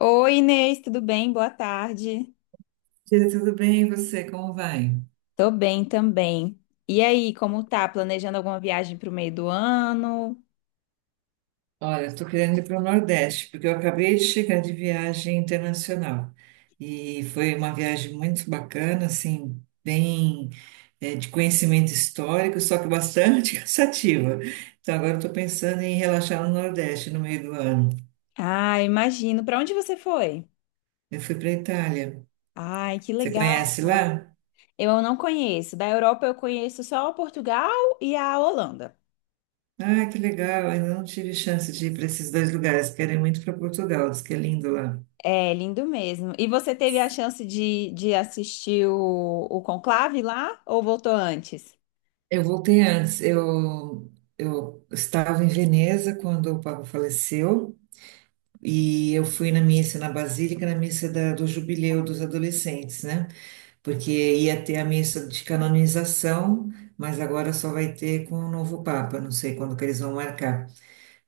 Oi, Inês, tudo bem? Boa tarde. Tia, tudo bem? E você, como vai? Tô bem também. E aí, como tá? Planejando alguma viagem pro meio do ano? Olha, estou querendo ir para o Nordeste, porque eu acabei de chegar de viagem internacional. E foi uma viagem muito bacana, assim, bem, de conhecimento histórico, só que bastante cansativa. Então, agora estou pensando em relaxar no Nordeste no meio do ano. Ah, imagino. Pra onde você foi? Eu fui para a Itália. Ai, que Você legal. conhece lá? Eu não conheço. Da Europa eu conheço só Portugal e a Holanda. Ah, que legal! Ainda não tive chance de ir para esses dois lugares. Quero ir muito para Portugal, diz que é lindo lá. É, lindo mesmo. E você teve a chance de assistir o Conclave lá ou voltou antes? Eu voltei antes. Eu estava em Veneza quando o Papa faleceu e eu fui na missa na Basílica, na missa do Jubileu dos adolescentes, né? Porque ia ter a missa de canonização, mas agora só vai ter com o novo Papa. Não sei quando que eles vão marcar.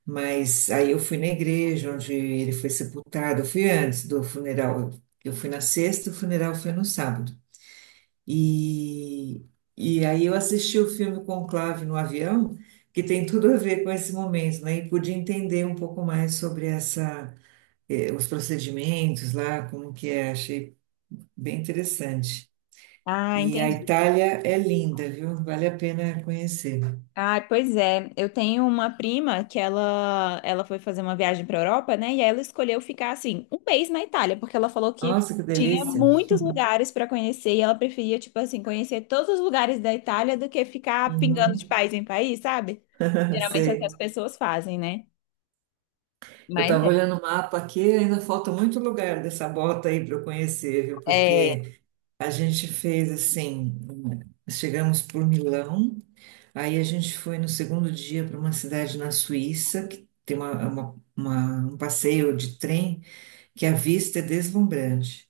Mas aí eu fui na igreja onde ele foi sepultado. Eu fui antes do funeral. Eu fui na sexta, o funeral foi no sábado. E, e aí eu assisti o filme Conclave no avião, que tem tudo a ver com esse momento, né? E pude entender um pouco mais sobre essa, os procedimentos lá, como que é, achei bem interessante. Ah, E a entendi. Itália é linda, viu? Vale a pena conhecer. Ah, pois é. Eu tenho uma prima que ela foi fazer uma viagem para Europa, né? E ela escolheu ficar assim um mês na Itália, porque ela falou que Nossa, que tinha delícia! muitos lugares para conhecer e ela preferia tipo assim conhecer todos os lugares da Itália do que ficar pingando de Uhum. país em país, sabe? Geralmente é o que as Sei. pessoas fazem, né? Eu Mas estava olhando o mapa aqui, ainda falta muito lugar dessa bota aí para eu conhecer, viu? é. É. Porque a gente fez assim, chegamos por Milão, aí a gente foi no segundo dia para uma cidade na Suíça, que tem um passeio de trem que a vista é deslumbrante.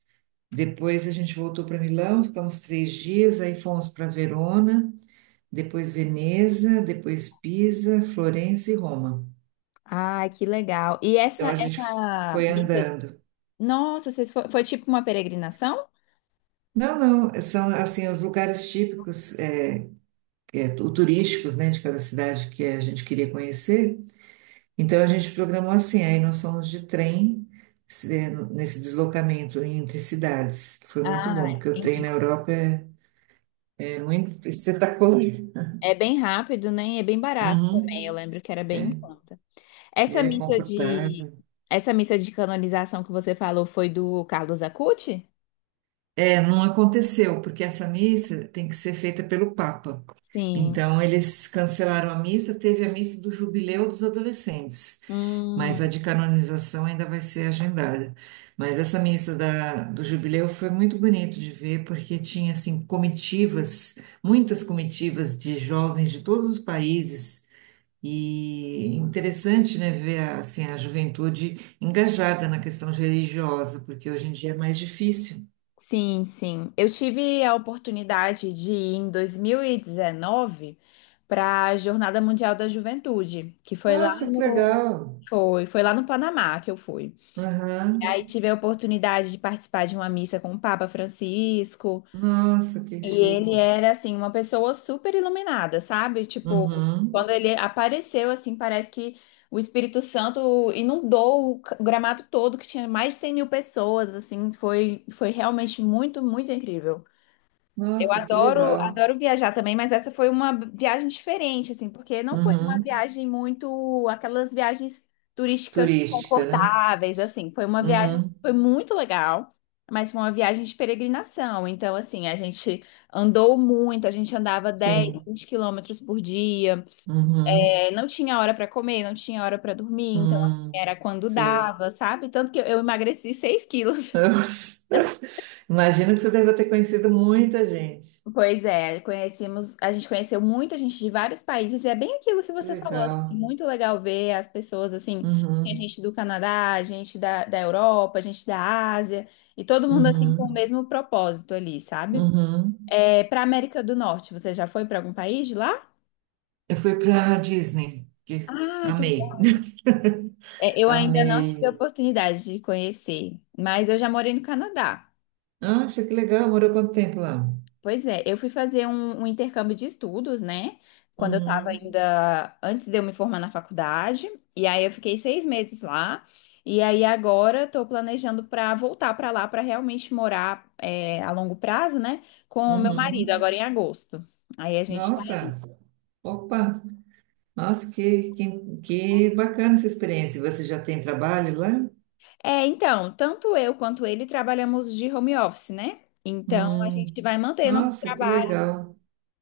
Depois a gente voltou para Milão, ficamos 3 dias, aí fomos para Verona, depois Veneza, depois Pisa, Florença e Roma. Ai, que legal. E Então essa, a gente essa... foi andando. Nossa, vocês foi, foi tipo uma peregrinação? Não, não, são assim os lugares típicos turísticos, né, de cada cidade que a gente queria conhecer. Então a gente programou assim, aí nós fomos de trem nesse deslocamento entre cidades, que foi muito Ah, bom, porque o trem entendi. na Europa é muito espetacular. É bem rápido, né? E é bem barato também. Eu Uhum, lembro que era bem em é, conta. Essa é missa de confortável. Essa missa de canonização que você falou foi do Carlos Acucci? É, não aconteceu, porque essa missa tem que ser feita pelo Papa. Sim. Então eles cancelaram a missa, teve a missa do jubileu dos adolescentes. Mas a Hum, de canonização ainda vai ser agendada. Mas essa missa da, do jubileu foi muito bonito de ver, porque tinha assim comitivas, muitas comitivas de jovens de todos os países. E interessante, né, ver a, assim, a juventude engajada na questão religiosa, porque hoje em dia é mais difícil. sim, sim. Eu tive a oportunidade de ir em 2019 para a Jornada Mundial da Juventude, que foi lá Nossa, que no legal! foi, foi lá no Panamá que eu fui. Aham. E aí tive a oportunidade de participar de uma missa com o Papa Francisco. Nossa, que E ele chique! era, assim, uma pessoa super iluminada, sabe? Tipo, Uhum. quando ele apareceu, assim, parece que o Espírito Santo inundou o c- o gramado todo, que tinha mais de 100 mil pessoas, assim, foi, foi realmente muito, muito incrível. Eu Nossa, que adoro, legal! adoro viajar também, mas essa foi uma viagem diferente, assim, porque não foi uma Uhum. viagem muito, aquelas viagens turísticas Turística, né? confortáveis, assim, foi uma viagem, Uhum. foi muito legal, mas foi uma viagem de peregrinação, então, assim, a gente andou muito, a gente andava 10, Sim. 20 quilômetros por dia. Uhum. É, não tinha hora para comer, não tinha hora para dormir, então, assim, Hum. era quando Sei. dava, sabe? Tanto que eu emagreci 6 quilos. Nossa. Imagino que você deve ter conhecido muita gente. Pois é, conhecemos, a gente conheceu muita gente de vários países, e é bem aquilo que Que você falou, legal. assim, muito legal ver as pessoas assim, tem Uhum. gente do Canadá, gente da Europa, gente da Ásia, e todo mundo assim com o Uhum. mesmo propósito ali, sabe? Uhum. É, para América do Norte, você já foi para algum país de lá? Eu fui para Disney, que Ah, que amei. legal. É, eu ainda não tive Amei. a oportunidade de conhecer, mas eu já morei no Canadá. Nossa, que legal. Morou quanto tempo lá? Pois é, eu fui fazer um intercâmbio de estudos, né? Quando eu estava Uhum. ainda, antes de eu me formar na faculdade, e aí eu fiquei 6 meses lá, e aí agora estou planejando para voltar para lá para realmente morar é, a longo prazo, né? Com o meu marido, Uhum. agora em agosto. Aí a gente tá. Nossa. Opa. Nossa, que bacana essa experiência. Você já tem trabalho lá? É, então, tanto eu quanto ele trabalhamos de home office, né? Então a Hum. gente vai manter nossos Nossa, que trabalhos. legal.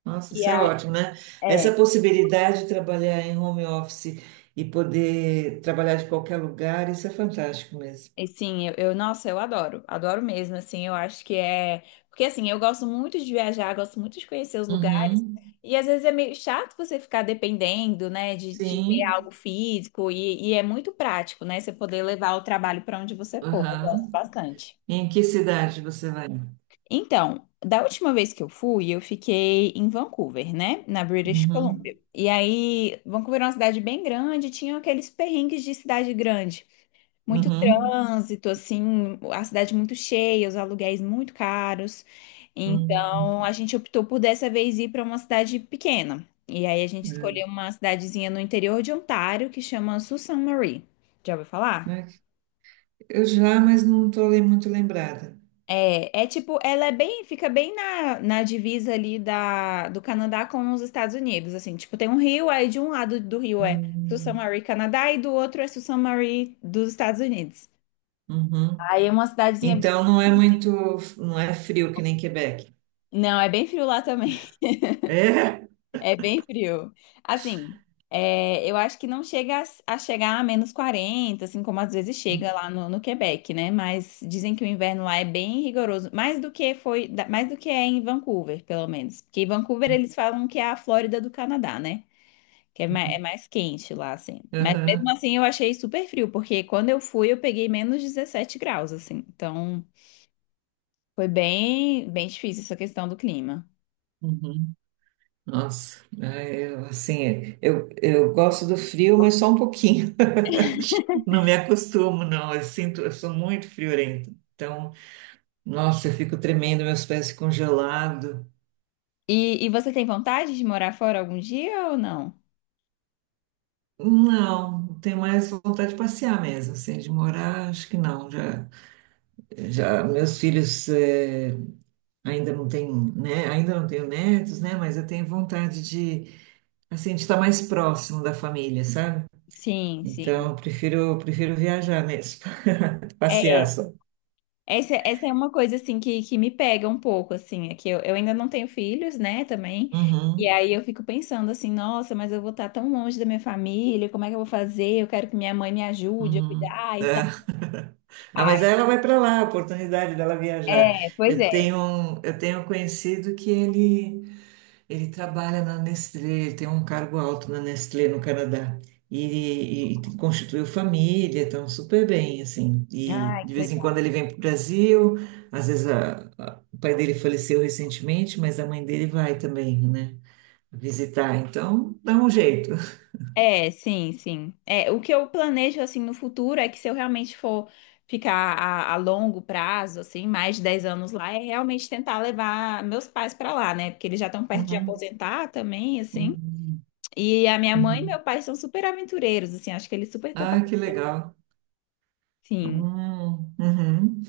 Nossa, E isso é aí, ótimo, né? é, Essa possibilidade de trabalhar em home office e poder trabalhar de qualquer lugar, isso é fantástico mesmo. e sim, nossa, eu adoro, adoro mesmo, assim, eu acho que é, porque assim, eu gosto muito de viajar, gosto muito de conhecer os lugares, Uhum. e às vezes é meio chato você ficar dependendo, né, de ter Sim. algo físico, e é muito prático, né, você poder levar o trabalho para onde você for, eu gosto Aham. bastante. Em que cidade você vai? Então, da última vez que eu fui, eu fiquei em Vancouver, né, na British Columbia, Uhum. e aí, Vancouver é uma cidade bem grande, tinha aqueles perrengues de cidade grande, muito Uhum. trânsito, assim, a cidade muito cheia, os aluguéis muito caros. Então, Uhum. a gente optou por dessa vez ir para uma cidade pequena. E aí a gente É. escolheu uma cidadezinha no interior de Ontário que chama Sault Ste. Marie. Já ouviu falar? Eu já, mas não estou muito lembrada. É, é tipo, ela é bem, fica bem na divisa ali da, do Canadá com os Estados Unidos, assim, tipo, tem um rio, aí de um lado do rio é Sault Ste. Uhum. Marie, Canadá, e do outro é Sault Ste. Marie dos Estados Unidos. Uhum. Aí é uma cidadezinha bem Então não é pequenininha. muito, não é frio que nem Quebec. Não, é bem frio lá também. É? É bem frio. Assim, é, eu acho que não chega a chegar a -40, assim como às vezes chega lá no Quebec, né? Mas dizem que o inverno lá é bem rigoroso, mais do que foi, da- mais do que é em Vancouver, pelo menos. Porque em Vancouver eles falam que é a Flórida do Canadá, né? Que é Uhum. mais quente lá, assim. Mas mesmo Aham. assim eu achei super frio, porque quando eu fui eu peguei -17 graus, assim. Então foi bem, bem difícil essa questão do clima. Uhum. Nossa, é, eu, assim, eu gosto do frio, mas só um pouquinho. Não me acostumo, não. Eu sinto, eu sou muito friorenta. Então, nossa, eu fico tremendo, meus pés ficam gelados. E você tem vontade de morar fora algum dia ou não? Não, tenho mais vontade de passear mesmo, assim, de morar, acho que não. Já, já meus filhos ainda não têm, né? Ainda não tenho netos, né? Mas eu tenho vontade de, assim, de estar mais próximo da família, sabe? Sim, sim. Então, eu prefiro, prefiro viajar mesmo, passear É, só. essa é uma coisa assim que me pega um pouco, assim, é que eu ainda não tenho filhos, né, também. E Uhum, aí eu fico pensando assim, nossa, mas eu vou estar tão longe da minha família, como é que eu vou fazer? Eu quero que minha mãe me ajude a uhum. cuidar e tal. É. Ah, Ai, mas ela vai para lá, a oportunidade dela viajar. é, pois Eu é. tenho, um- eu tenho um conhecido que ele trabalha na Nestlé, ele tem um cargo alto na Nestlé no Canadá. E constituiu família, estão super bem, assim. E Ai, de vez que em quando ele vem para o Brasil, às vezes o pai dele faleceu recentemente, mas a mãe dele vai também, né, visitar. Então, dá um jeito. É, sim, sim. É, o que eu planejo assim no futuro é que se eu realmente for ficar a longo prazo, assim, mais de 10 anos lá, é realmente tentar levar meus pais pra lá, né? Porque eles já estão perto de Uhum, aposentar também, assim. uhum, E a minha mãe e uhum. meu pai são super aventureiros, assim, acho que eles super Ah, que topariam. legal. Sim. Uhum,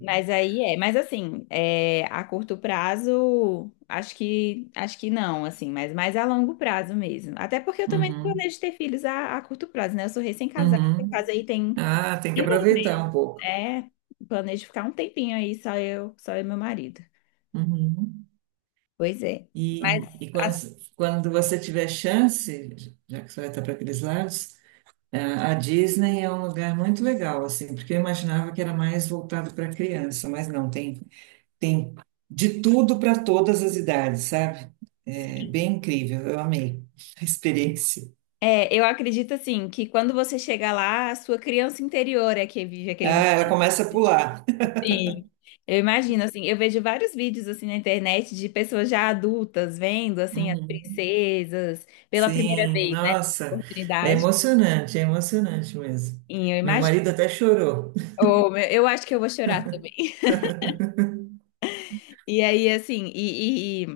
Mas aí é, mas assim, é, a curto prazo, acho que não, assim, mas mais a longo prazo mesmo. Até porque eu também não uhum, planejo ter filhos a curto prazo, né? Eu sou recém-casada, eu uhum. casei tem Ah, tem que aproveitar infelizmente, um pouco. é. Planejo ficar um tempinho aí, só eu e meu marido. Uhum. Pois é. Mas, E quando, quando você tiver chance, já que você vai estar para aqueles lados, ah, a Disney é um lugar muito legal, assim, porque eu imaginava que era mais voltado para criança, mas não, tem, de tudo para todas as idades, sabe? É assim, bem incrível, eu amei a experiência. é, eu acredito, assim, que quando você chega lá, a sua criança interior é que vive Ah, aquele ela momento. começa a pular. Sim. Eu imagino, assim, eu vejo vários vídeos, assim, na internet de pessoas já adultas vendo, assim, as princesas pela primeira Sim, vez, né? nossa, Oportunidade. É emocionante mesmo. E eu Meu imagino. marido até chorou. Oh, meu- eu acho que eu vou chorar também. E aí, assim, e,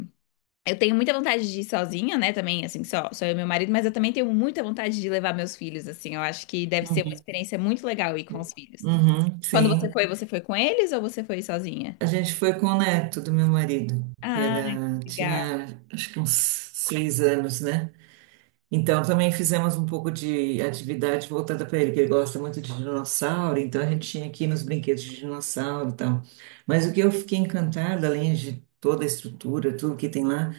eu tenho muita vontade de ir sozinha, né? Também, assim, só, só eu e meu marido, mas eu também tenho muita vontade de levar meus filhos, assim. Eu acho que deve ser uma Uhum. experiência muito legal ir com os filhos. Uhum, Quando sim. Você foi com eles ou você foi sozinha? A gente foi com o neto do meu marido, que Ah, era, que legal. tinha acho que uns 6 anos, né? Então também fizemos um pouco de atividade voltada para ele, que ele gosta muito de dinossauro, então a gente tinha aqui nos brinquedos de dinossauro e tal. Mas o que eu fiquei encantada, além de toda a estrutura, tudo que tem lá,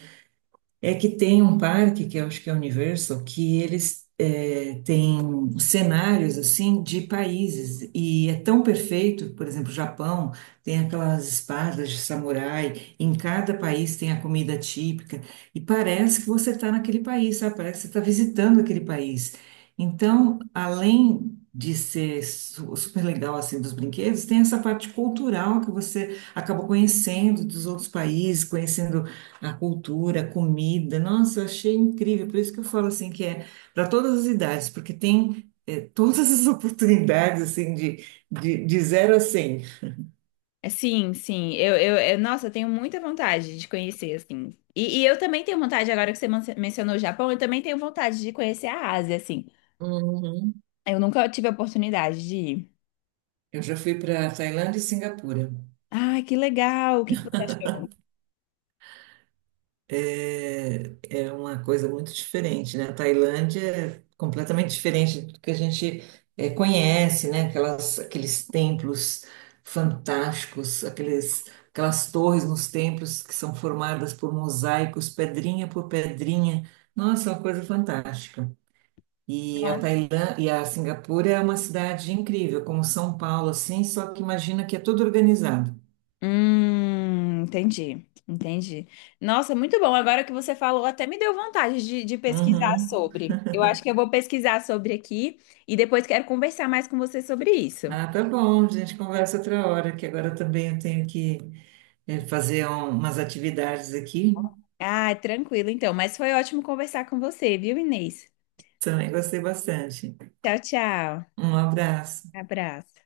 é que tem um parque, que eu acho que é o Universal, que eles têm cenários assim de países e é tão perfeito, por exemplo, o Japão tem aquelas espadas de samurai, em cada país tem a comida típica e parece que você está naquele país, sabe? Parece que você está visitando aquele país. Então, além de ser super legal assim dos brinquedos, tem essa parte cultural que você acaba conhecendo dos outros países, conhecendo a cultura, a comida, nossa, eu achei incrível. Por isso que eu falo assim que é para todas as idades, porque tem todas as oportunidades assim de 0 a 100. É, sim, sim. Nossa, eu tenho muita vontade de conhecer, assim. E eu também tenho vontade, agora que você man- mencionou o Japão, eu também tenho vontade de conhecer a Ásia, assim. Uhum. Eu nunca tive a oportunidade de ir. Eu já fui para Tailândia e Singapura. Ah, que legal! O que que você achou? é, é uma coisa muito diferente, né? A Tailândia é completamente diferente do que a gente conhece, né? Aquelas, aqueles templos fantásticos, aqueles, aquelas torres nos templos que são formadas por mosaicos, pedrinha por pedrinha. Nossa, é uma coisa fantástica. E a Tailândia e a Singapura é uma cidade incrível, como São Paulo, assim, só que imagina que é tudo organizado. Entendi, entendi. Nossa, muito bom. Agora que você falou, até me deu vontade de pesquisar Uhum. sobre. Eu acho que eu vou pesquisar sobre aqui e depois quero conversar mais com você sobre isso. Ah, tá bom, a gente conversa outra hora, que agora também eu tenho que fazer umas atividades aqui. Ah, tranquilo então. Mas foi ótimo conversar com você, viu, Inês? Também gostei bastante. Tchau, tchau. Um abraço. Abraço.